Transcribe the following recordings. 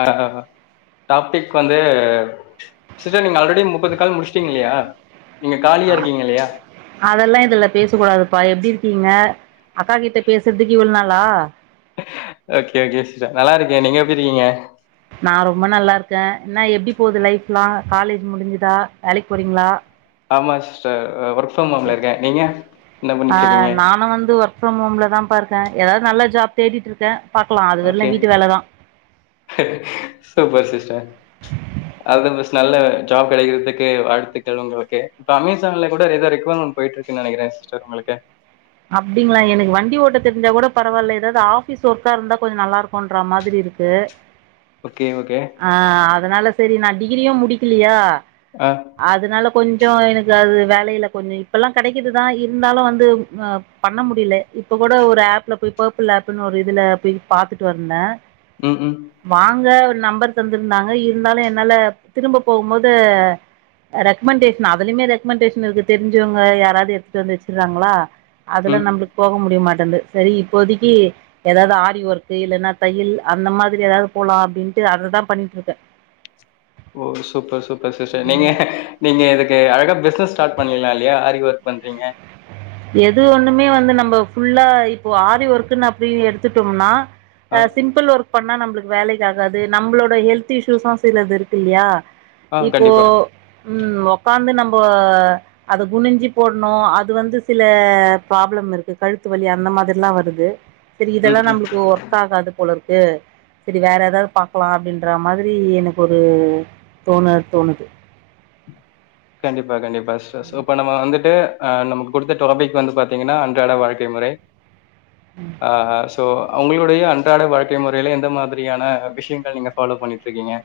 ஆ அ டாப்பிக் வந்து சிஸ்ட்டர் நீங்க ஆல்ரெடி முப்பது கால் முடிச்சிட்டீங்க இல்லையா நீங்க காலியா அ இருக்கீங்க இல்லையா அதெல்லா இதுல பேச கூடாதுப்பா எப்படி இருக்கீங்க அக்கா கிட்ட பேசர்த்துக்கு இவ்ளோ நாள லா ஓக்கே ஓக்கே சிஸ்டர் நல்லா இருக்கேன் நீங்க எப்டியிருக்கீங்க நா ரொம்ப நல்லா இருக்கேன் என்னா எப்படி போகுது லைப்லா காலேஜ் முடிஞ்சுதா வேலைக்கு போறீங்களா ஆமா சிஸ்டர் ஒர் ஆ இருக்கீங்க நானு வந்து ஒர்க்பிரம் ஹோம்ல தா பா இருக்க ஏதாவது நல்ல ஜாப் தேடிட்டுருக்கே okay super sister all the best நல்ல ஜாப் கிடைக்கிறதுக்கு வாழ்த்துக்கள் உங்களுக்கு இப்ப அமேசான்ல கூட ஏதோ ரெக்யூர்மென்ட் போயிட்டு இருக்குன்னு நினைக்கிறேன் சிஸ்ட்டர் உங்களுக்கு அப்டிங்களா எனக்கு வண்டி ஓட்ட தெரிஞ்சா கூட பரவாயில்ல ஏதாவது ஆபீஸ் ஒர்க்கா இருந்தா கொஞ்சம் நல்லா இருக்கும்ன்ற மாதிரி இருக்கு ஓகே ஓகே அ அதனால செரி நா டிகிரியு முடிக்கிலியா ஆ அதுனால கொஞ்ச எனக்கு அது வேலைல கொஞ்ச இப்பல்லா கெடைக்குதுதா இருந்தாலு வந்து அ பண்ண முடியல இப்போ கூட ஒரு ஆப்ல போய் பர்பிள் ஆப்புன்னு ஒரு இதில போய் பாத்துட்டு வந்தே ம் ம் வாங்க நம்பர் தந்திருந்தாங்க இருந்தாலு என்னால திரும்ப போகும்போது ரெக்கமெண்டேஷன் அதுலயுமே ரெக்மெண்டேஷன் இருக்கு தெரிஞ்சவங்க யாராவது எடுத்துட்டு வந்து வச்சுறாங்களா அதுல ம் நம்மளுக்கு போக முடியமாட் சரி இப்போதிக்கு ஏதாவது ஆரி ஒர்க்கு இல்லைன்னா தையல் அந்த மாரி ஏதாவது போலா அப்டின்ட்டு அததா பண்ணிட்டு இருக்கே ஓ சூப்பர் சூப்பர் சிஸ்டர் நீங்க நீங்க இதுக்கு அழகா பிசினஸ் ஸ்டார்ட் பண்ணலா இல்லையா ஆரி ஒர்க் பண்றீங்க எது ஒன்னுமே வந்து நம்ம ஃபுல்லா இப்போ ஆரி ஒர்க்ன்னு அப்டி எடுத்துட்டோம்னா ஆ அ சிம்பல் ஓர்க் பண்ணா நம்மளுக்கு வேலைக்கு ஆகாது நம்மளோட ஹெல்த் இஷ்யூஸ்ஸும் சிலது இருக்கு இல்லையா ஆ இப்போ கண்டிப்பா உம் உக்காந்து நம்ம இப்போ அது குணிஞ்சி போடணும் அது வந்து சில ப்ராப்ளம் இருக்கு கழுத்து வலி அந்த மாதிரிலாம் வருது சரி ம் இதெல்லாம் ம் நம்மளுக்கு ஒர்க் ஆகாது போல இருக்கும் சரி வேற ஏதாவது பாக்கலாம் அப்படின்ற மாதிரி எனக்கு ஒரு தோணு தோணுது கண்டிப்பா கண்டிப்பா இப்ப நம வந்துட்டு ஹ் நமக்கு கொடுத்த டாபிக்கு வந்து பாத்தீங்கன்னா அன்றாட வாழ்க்கை முறை ம் ஆஹ்ஹ் ஸோ உங்களுடைய அன்றாட வாழ்க்கை முறையில எந்த மாதிரியான விஷயங்கள் நீங்க ஃபாலோ பண்ணிட்டு இருக்கீங்கோ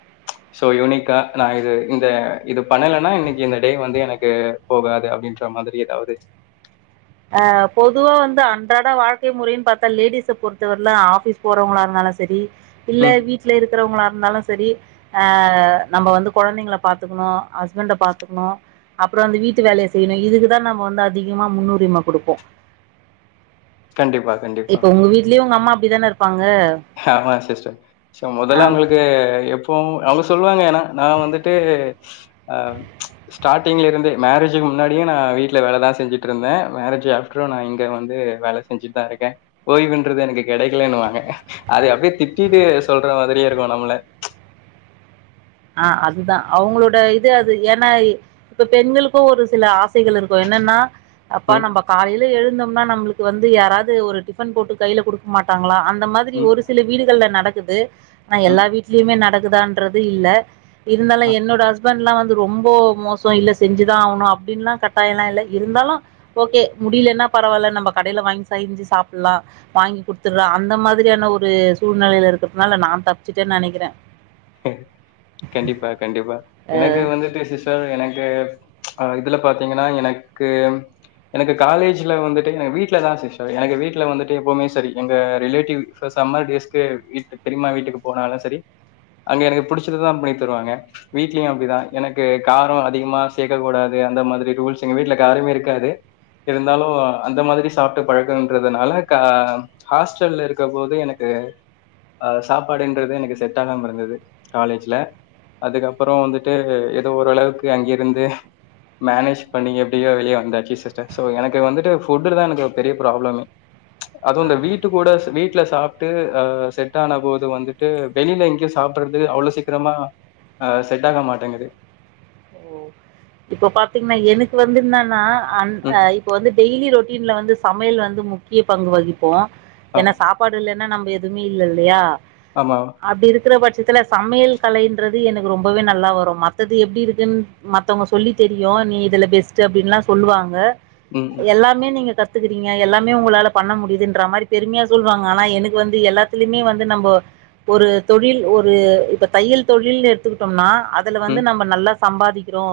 யுனிக்கா ந இது இந்த இது பண்ணலனா இன்னை இந்த டே வந்து எனக்கு போகாது அப்படின்ற மாதிரி ஏதாவது ஆஹ் பொதுவா வந்து அன்றாட வாழ்க்கை முறைன்னு பார்த்தா லேடிஸ பொறுத்தவரலும் ஆபீஸ் போறவங்களா இருந்தாலும் சரி இல்ல ம் வீட்ல இருக்கிறவங்களா இருந்தாலும் சரிஹ நம்ம வந்து குழந்தைங்க பார்த்துக்கணும் ஹஸ்பண்ட பார்த்துக்கணும் அப்புறம் வந்து வீட்டு வேலையை செய்யணும் இதுக்குதான் நம்ம வந்து அதிகமா முன்னுரிமை கொடுப்போம் கண்டிப்பா கண்டிப்பா இப்ப உங்க வீட்லயே உங்க அம்மா அப்படிதான இருப்பாங்க ஆமா சிஸ்டர் சோ ஆ முதல்ல அவங்களுக்கு எ இப்போ அவங்க சொல்லுவாங்க ஏன்னா நான் வந்துட்டு ஆஹ் ஸ்டார்ட்டிங்ல இருந்தே மேரேஜுக்கு முன்னாடியே நான் வீட்டுல வேலைதான் செஞ்சுட்டு இருந்தேன் மேரேஜ் ஆப்டரும் நான் இங்க வந்து வேலை செஞ்சுட்டு தான் இருக்கேன் ஓய்வுன்றது எனக்கு கிடைக்கலன்னுவாங்க அது அப்படியே திட்டிட்டு சொல்ற மாதிரியே இருக்கும் நம்மள ஆஹ் அதுதான் அவங்களோட இது அது ஏன்னா இப்ப பெண்களுக்கும் ஒரு சில ஆசைகள் இருக்கும் என்னன்னா அப்பா ம், நம்ம காலையில எழுந்த னா நம்மளுக்கு வந்து யாராவது ஒரு டிஃபன் போட்டு கையில கொடுக்க மாட்டாங்களா அந்த அந்த மாதிரி ம், ஒரு சில வீடுகள்ல நடக்க நடக்குது நா ம். எல்லா வீட்லியுமெ நடக் குதான்றது இல்லே இருந்தாலு என்னோட ஹஸ்பண்லா வந் தூ ரொம்போ மோசோ இல்லெ செஞ்சிதா ஆவுணு அப்டின்ல்லா கட்டாயால்லா இல்லை இருந்தாலு ஓகே முடிலெனா பரவால்லெ நம்பொ கடலெ வாங் செய்ஞ்சி சாப்புல்லா வாங்கி குத்துற்றா அந்தம் மாதிரியான ஒரூ சூழ்நிலையிலெருக்கத்னாலெ நா தப்ச்சிட்டேன் நெனகிறே ஹ கண்டிப்பா கண்டிப்பா எனக்கு வந்துட்டு சிஸ்டர் எனக்கூ ஆஹ் இதுல பாத்தீங்கினா எனக்கூ எனக்கு காலேஜ்லெ வந்துட்டு எனக்கு வீட்டுலெதாசு ஷரி எனக்கு வீட்ல வந்துட்டு எப்போமெ சரி எங்கே ரிலேட்டிவ் சொ சம்மர் டேஸ்க்கு வீட்டு பெரிம்மா வீட்டுக்கு போனாலு சரி அங்கெ எனக்கு புடிச்சதுதா பணித் தருவாங்கெ வீட்லியு அப்டிதா எனக்கு காரோ அதிகமா சேக்கெ கூடாது அந்த மாதிரி டூல்ஸ் எங்க வீட்லெ காரமேருக்காது இருந்தாலூ அந்த மாதிரி சாப்ட்டு பழக்கன்றதுனாலெ கா ஹாஸ்டல்லெருக்கெ போது எனக்கு ஆஹ் சாப்பாடுன்றது எனக்கு செட் ஆகாமருந்தது காலேஜ்லெ அதுக்கப்புறோ வந்துட்டூ எதோரளவுக்கு அங்கேருந்து மேனேஜ் பண்ணி எப்டியொ வெளியெ வந்தாச்சி சிஸ்டர் சோ எனக்கு வந்துட்டு ஃபுட்டுல தா எனக்கு பெரியெ ப்ராப்ளமே அதுவு இந்தெ வீட்டு கூடஸ் வீட் ட்ல சாப்ட்டூ செட்டான போது வந்துட்டூ வெளிலெங்கியு சாப் பறது அவுளோ சீக்கிரமா அ செட்டாக மாட்டேங்குது ஓ இப்போ பாத்தீங்னா எனக்கு வந்துந்தின்னானா அன் ம். இப்பொ வந்து டெயீலி ரோட் இத்லவந்து சமயல் வந்து முக்கிய பங்கு வகிப் போ ஆ. என்ன சாப்பாடுலெ னா நம்பெதுவுமேல்லல்லயா ஆமா. அப்டிருக்கிற பட்ச் த்துல சம்மியல் கலைன்றது எனுக் ரொம்போவே நல்லா வரு மத்தது எப்டிருக் தின் மத்தவொங்க சொல்லி தெரிய்யூ நீ இதுலெ பெஸ்ட் அப்டின்லா சொல்லுவாங்கெ ம், ம், எல்லாமே நீங்கெ கத் துக்கறீங்கெ எல்லாமே உங்களாலெ பண்ண முடியுதுன்ற மாரி பெருமியா சொல்வாங்கெ அனா எனுக் வந்து எல்லாத்திலெமே வந்து நம்போ ஒரு தொழில் ஒரு இப்பொ தையல் தொழில் எடுத்துகிட்டோம்னா அதுல வந்து ம். நம்ப நல்லா சம்பாதிக்கிறோ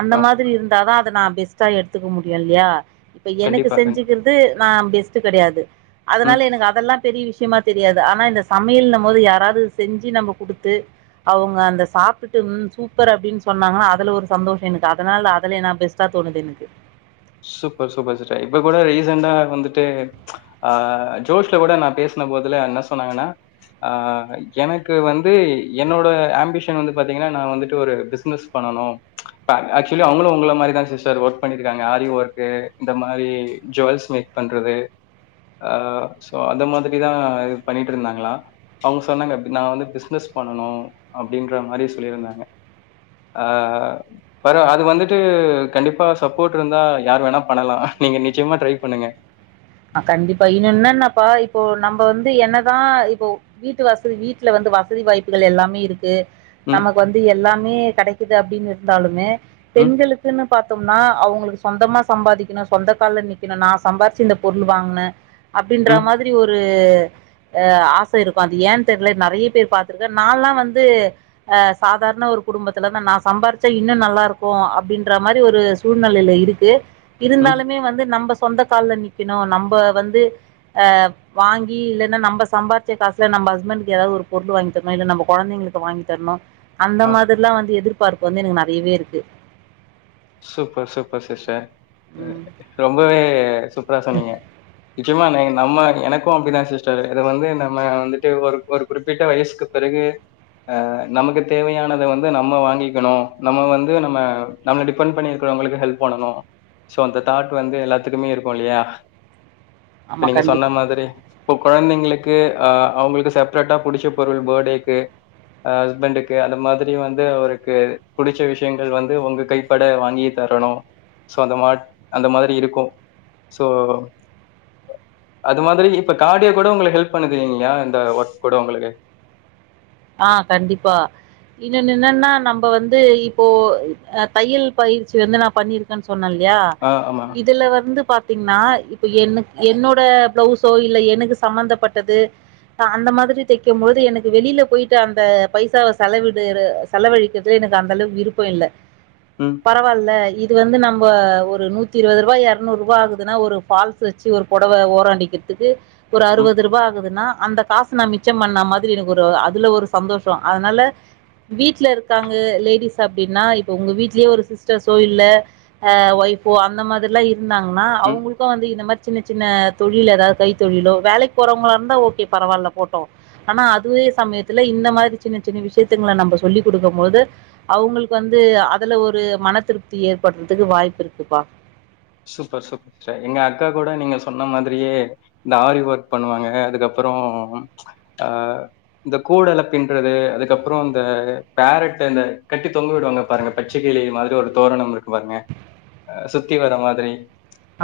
அந்த ஆ. மாதிரிந்தாதா நா பெஸ்ட்டா எடுத்துக்கு முடியு இல்லியா இப்ப எனக்கு கண்டிப்பா, கண்டிப்பா. செஞ்சிகிற்தூ நா பெஸ்ட் கெடயாது ம். அதனால எனுக்கு அதெல்லா பெரீ விஷ் ஷிமா தெரியாது அனா இந்த சமியல்ந போது யாராது செஞ்சு நம்ப குடுத்து அவுங்க அந்தெ சாப்டுட்டு ம் சூப்பர் அப்டீன் சொன்னாங்கனா அதுல ஒரு சந்தோஷோ எனுக்கு அதனாலெ அதுலே நா பெஸ்ட்டா தோணுதென்க்கு சூப்பர் சூப்பர் சிஸ்டர் இப்பொ கூட ரீசன்டா வந்துட்டு ஆஹ் ஜோஷ்லெ கூட நா பேஸ்னெ போதுலென்னா சொன்னாங்கனா ஆஹ் எனக்கு வந்தூ என்னோடே ஆம்பிஷன் வந்து பாத்தீங்கினா நா வந்துட்டு ஒரு பிஸ்னஸ் பண்ணனூ ஆக்சுலி அவுங்குளு உங்கள மாதிரிதா சிஸ்டர் ஒர்க் பண்ணிடுருக்காங் கஆரிஒர்க்கூ இந்தெ மாரீ ஜொல்ஸ்மேக் பண்றது ஆஹ் சோ அந்த மாதிரிதா இதுபணிட்டுருந்தாங்களா அவுங் சொன்னாங்கெ நா வந்து பிஸ்னஸ் பண்ணனூ அப்டீன்றமாரி சொல்லிருந்தாங்கெ ஆஹ் பரவ் அது வந்துட்டூ கண்டிப்பா சப் போட்டுருந்தா யாரு வேணா பண்ணலா நீங்கெ நிச்சிமா ட்ரைப் பண்ணுங்கெ ஹ் கண்டிப்பா இனுன்னன்னாப்பா இபோ நம்ப வந்து என்னதா இபோ வீட்டு வசதி வீட்லெ வந்து வசதி வாய்ப்புகள் எல்லாமேருக்கு ம், நமக் வந்து எல்லாம் மே கிடைக்குது அப்படின்னு இருந்தாலுமே ம், பெண்களுக்குன்னு பாத் தும்னா அவங்களுக்கு சொந்தமா சம்பாதிக்கணு சொந்த கால நிக்கணு நான் சம்பாரிச்சு இந்த பொருள் வாங்கன அப்புடின்ற ம், மாதிரி ஒரு அஹ் ஆச இருக்கு அது ஏன் தெரில நிறைய பேர் பா்த்திருக்கேன் நான்ல்லா வந்து ஆஹ் சாதாரண ஒரு குடும்பத்துலதான் நான் சம்பாதிச்சா இன்னு நல்லா இருக்கு அப்படின்ற மாரி ஒரு சூழ்நிலையில இருக்கு ம். இருந்தாலுமே வந்து நம்ப சொந்த கால்ல நிப் கினு நம்ப வந்து அஹ் வாங்கி இல்லைன்னா நம்ப சம்பாரிச்ச காசுல நம்ப ஹஸ்பண்டக்கு ஏதாவது ஒரு பொருள் வாங்கி தரணு இல்ல நம்ம குழந்தைங்களுக்கு வாங்கி தரணு அந்த ஆ மாதிரிலா வந்து எதிர்பார்ப் பு வந்து எனக்கு நறையவே இருக்கு சூப்பர் சூப்பர் சிஸ்டர் ம் ரொம்பவே சூப்பரா சொன்னீங்க நிச்சயமா நீங் நம்ம எனக்கு அப்படிதான் சிஸ்டர் இது வந்து நம்ம வந்துட்டு ஒரு ஒரு குறிப்பிட்ட வயசுக்கு பிறகு ஹ நமக்கு தேவையானத வந்து நம்ம வாங்கிக்கணு நம்ம வந்து நம்ம நம்மள டிபெ ன் பண்ணி இருக்கவங்களுக்கு ஹெல்ப் பண்ணு சோ அந்த தாட் வந்து எல்லாத்துக்குமே இருக்கு இல்லையா இப்ப ஆமா நீங்க சொன்ன கண்டிப்பா மாதிரி இப்போ குழந்தைங்களுக்கு அவங்களுக்கு செப்ரேட்டாக பிடிச்ச பொருள் பேர்த்டேக்கு ஹஸ்பண்டுக்கு அது மாதிரி வந்து அவருக்கு பிடிச்ச விஷயங்கள் வந்து உங்க கை பட வாங்கி தரணு சோ அந்த மா அந்த மாதிரி இருக்கு சோ அது மாதிரி இப்ப கார்டியோ கூட உங்குளுக்கு ஹெல்ப் பண்ணுது இல்லையா இந்த ஒர்க் கூட உங்களுக்கு ஆஹ் கண்டிப்பா இன்னுன்னு என்னன்னா நம்ம வந்து இப்போ தையல் பயிற்சி வந்து நான் பண்ணிருக்கேன்னு சொ சொன்னயில்லையா ஆ ஆமா. இதுல வந்து பாத் த்தீங்னா இப்ப என்னோட பிளவுஸோ இல்ல எனக்கு சம்பந்தப்பட்டது அந்த மாதிரி தெக்கும்போது எனக்கு வெளியில போயு அந்த பைசாவ செலவிடு செலவழிக்கிறதுல எனக்கு அந்த அளவு விருப்பம் இல்ல ம், பரவால இ இது வந்து நம்ம ஒரு நூத்தி இருபது ரூபாய் இரநூறு ரூபா ஆகுதுன்னா ஒரு ஃபால்ஸ் வச்சு ஒரு புடவ ஓராடிக்கிறதுக்கு ஒரு ம், அறுபது ரூபா ஆகுதுன்னா அந்த காசு நான் மிச்சம் பண்ண மாதிரி எனக்கு ஒரு அதுல ஒரு சந்தோஷோ அதனால வீட்டல இருக்காங்க லேடிஸ் அப்படின்னா இப்ப உங்க வீட்லயே ஒரு சிஸ்டர் சோ இல்ல வைஃப்போ அந்த மாதிரிலா இருந்தாங்கன்னா ம். அவுங்களுக்கு வந்து இந்த மாரி சின்ன சின்ன தொழில் எதாவது கைத்தொழிலோ வேலைக்கு போறவங்களா இருந்தா ஓகே பரவால போட்டோ ஆனா அதுவே சமயத் த்துல இந்த மாரி சின்ன சின்ன விஷயத்தங்களை நம்ம சொல்லி் குடுக்கும் போது அவங்களுக்கு வந்து அதுல ஒரு மன திருப்தி ஏற்படுறதுக்கு வாய்ப்பு இருக்குப்பா சூப்பர் சூப்பர் சிஸ்டர் எங்க அக்கா கூட நீங்க சொன்ன மாதிரியே இந்த ஆரி ஒர்க் பண்ணுவாங்க அதுக்கப்புறோ அஹ் இந்த கூடல பின்றது அதுக்கப்புறோ இந்த பேரட் இந்த கட்டி தொங்க விடுவாங்க பாருங்க பச்ச கிளி மாரி ஒரு தோரண இருக்கு பாருங்க ஹ் சுத்தி வர மாரி சேரி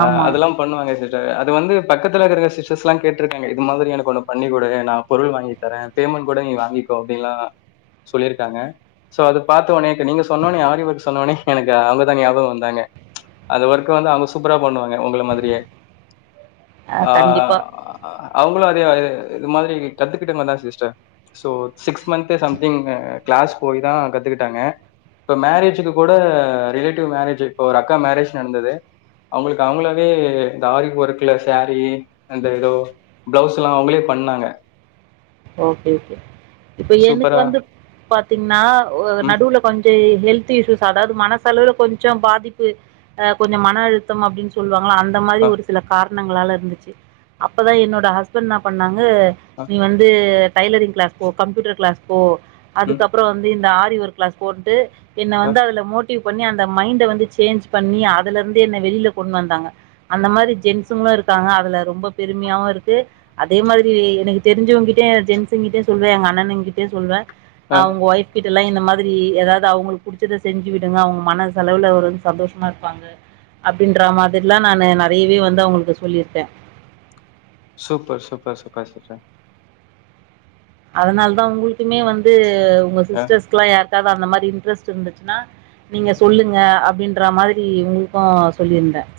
அஹ் ஆமா அதெல்லாம் பண்ணுவாங்க சிஸ் அது வந்து பக்கத்துல இருக்குற சிஸ்டர்ஸ் எல்லா கேட்டிருக்காங்க இது மாதிரி எனக்கு ஒன்னு பண்ணி குடு நான் பொருள் வாங்கி தரேன் பேமெண்ட் கூட நீ வாங்கிக்கோ அப்படின்லா சொல்லிருக்காங்க சோ அத பாத்த உடனே இப்ப நீங்க சொன்னோன ஆரி வொர்க் சொன்னோன எனக்கு அவங்க தான் ஞாபகம் வந்தாங்க அது ஒரு வந்து அவங்க சூப்பரா பண்ணுவாங்க உங்கள மாதிரியே அ கண்டிப்பா ஆஹ் அவங்களும் அதேது இது மாதிரி கற்றுக்கிட்டங்க தான் சிஸ்டர் ஸோ சிக்ஸ் மந்த்தே சம்திங் க்ளாஸ் போய் தான் கத்துக்கிட்டாங்க இப்போ மேரேஜுக்கு கூட ரிலேட்டிவ் மேரேஜ் இப்போ ஒரு அக்கா மேரேஜ் நடந்தது அவங்களுக்கு அவங்களாவே இந்த ஆரி ஒர்க்கல சாரீ அந்த ஏதோ பிளவுஸ் எல்லாம் அவங்களே பண்ணாங்க ஓகே ஓகே இப்ப எனக்கு சூப்பரா வந்து பாத்தீங்கன்னா ஒ ம் நடுவுல கொஞ்சம் ஹெல்த் அதாது மன செலவுல கொஞ்சம் பாதிப்பு கொஞ்சம் மன அழுத்தம் அப்டின்னு சொல்லுவாங்க அந்த மாதிரி அ ஒரு சில காரணங்ளா ங்களால இருந்துச்சு அப்பதான் என்னோட ஹஸ்பண்ட் என்ன பண்ணாங்க அ நீ வந் டைலரிங் கிளாஸ் போ கம்ப்யூட்டர் கிளாஸ் போ ம் அதுக்கப்புறம் வந்து இந்த ஆ ஒரு கிளாஸ் போட்டு என்ன அ வந்து அதுல மூட் ந்த பண்ணி அந்த மைன்ட் வந்து சேஞ்ச் பண்ணி அதுல இருந்து என்னை வெளியில கொண்டு வந்தாங்க அந்த மாதிரி ஜென்ஸுங்களும் இருக்காங்க அதுல ரொம்ப பெருமையாவும் இருக்கு அதே மாதிரி எனக்கு தெரிஞ்சவங்கிட்ட க ஜென்ஸு கிட்டே சொல்லேன் எ அண்ணன்கிட்டே சொல்லுவன் அ அவங்க ஒய்ஃப் கிட்ட எல்லாம் இந்த மாதிரி ஏதாவது அவங்களுக்கு புடிச்சதை செஞ்சு விடுங்க அவங்க மன செலவுல ஒரு சந்தோஷமா இருப்பாங்க அப்டின்ற மாதிரில்லாம் நான் நிறையவே வந்து அவங்களுக்கு சொல்லிருக்கேன் சூப்பர் சூப்பர் சூப்பர் சட்ட அதனால தான் உங்களுக்குமே வந்து உங்க அ சிஸ்டர்ஸ்கலாம் யா எதாவது அந்த மாதிரி இன்ட்ரெஸ்ட் இருந்துச்சுன்னா நீங்க சொல்லுங்க அப்படின்ற மாதிரி உங்களுக்கும் சொல்லியிருந்தேன்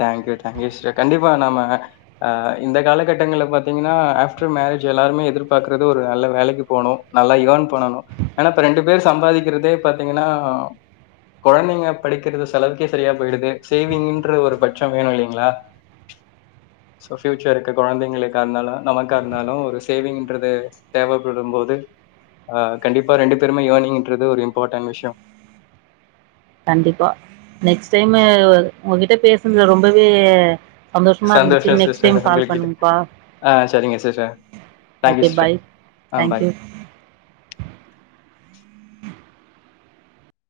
தேங்க்யூ தேங்க்யூ கண்டிப்பா நாம ஆஹ் இந்த காலகட்டங்களல பாத்தீங்கன்னா ஆஃப்டர் மேரேஜ் எல்லாருமே எதிர்பார்க்கறது ஒரு நல்ல வேலைக்கு போகணும் நல்லா யர்ன் பண்ணணும் ஏன்னா இப்ப ரெண்டு பேர் சம்பாதிக்கிறதே பாத்தீங்கன்னா குழந்தைங்க படிக்கிறது செலவுக்கே சரியா போயிடுது சேவிங் பம் வேணும் இல்லங்களா சோ ஃபியூச்சருக்கு குழந்தைங்கக்க இரந்தாலும் நமக்கா இருந்தாலும் ஒரு சேவிங்ரது தேவைப்படும் போது அ கண்டிப்பா ரெண்டு பேருமே எனிங்ரது ஒரு இம்பார்டன்ட் விஷயம் கண்டிப்பா நெக்ஸ்ட் டைம் உங்ககிட்ட பேசுதுல ரொம்பவே சந்தோஷமாக இருந்துச்சு சந்தோஷம் நெக்ஸ்ட் டைம் சிஸர் உங்க கால் கிட்ட பண்ணுங்கப்பா ஆஹ் சரிங்க sister thank you okay bye sister ஆஹ் பாய் தேங்க்யூ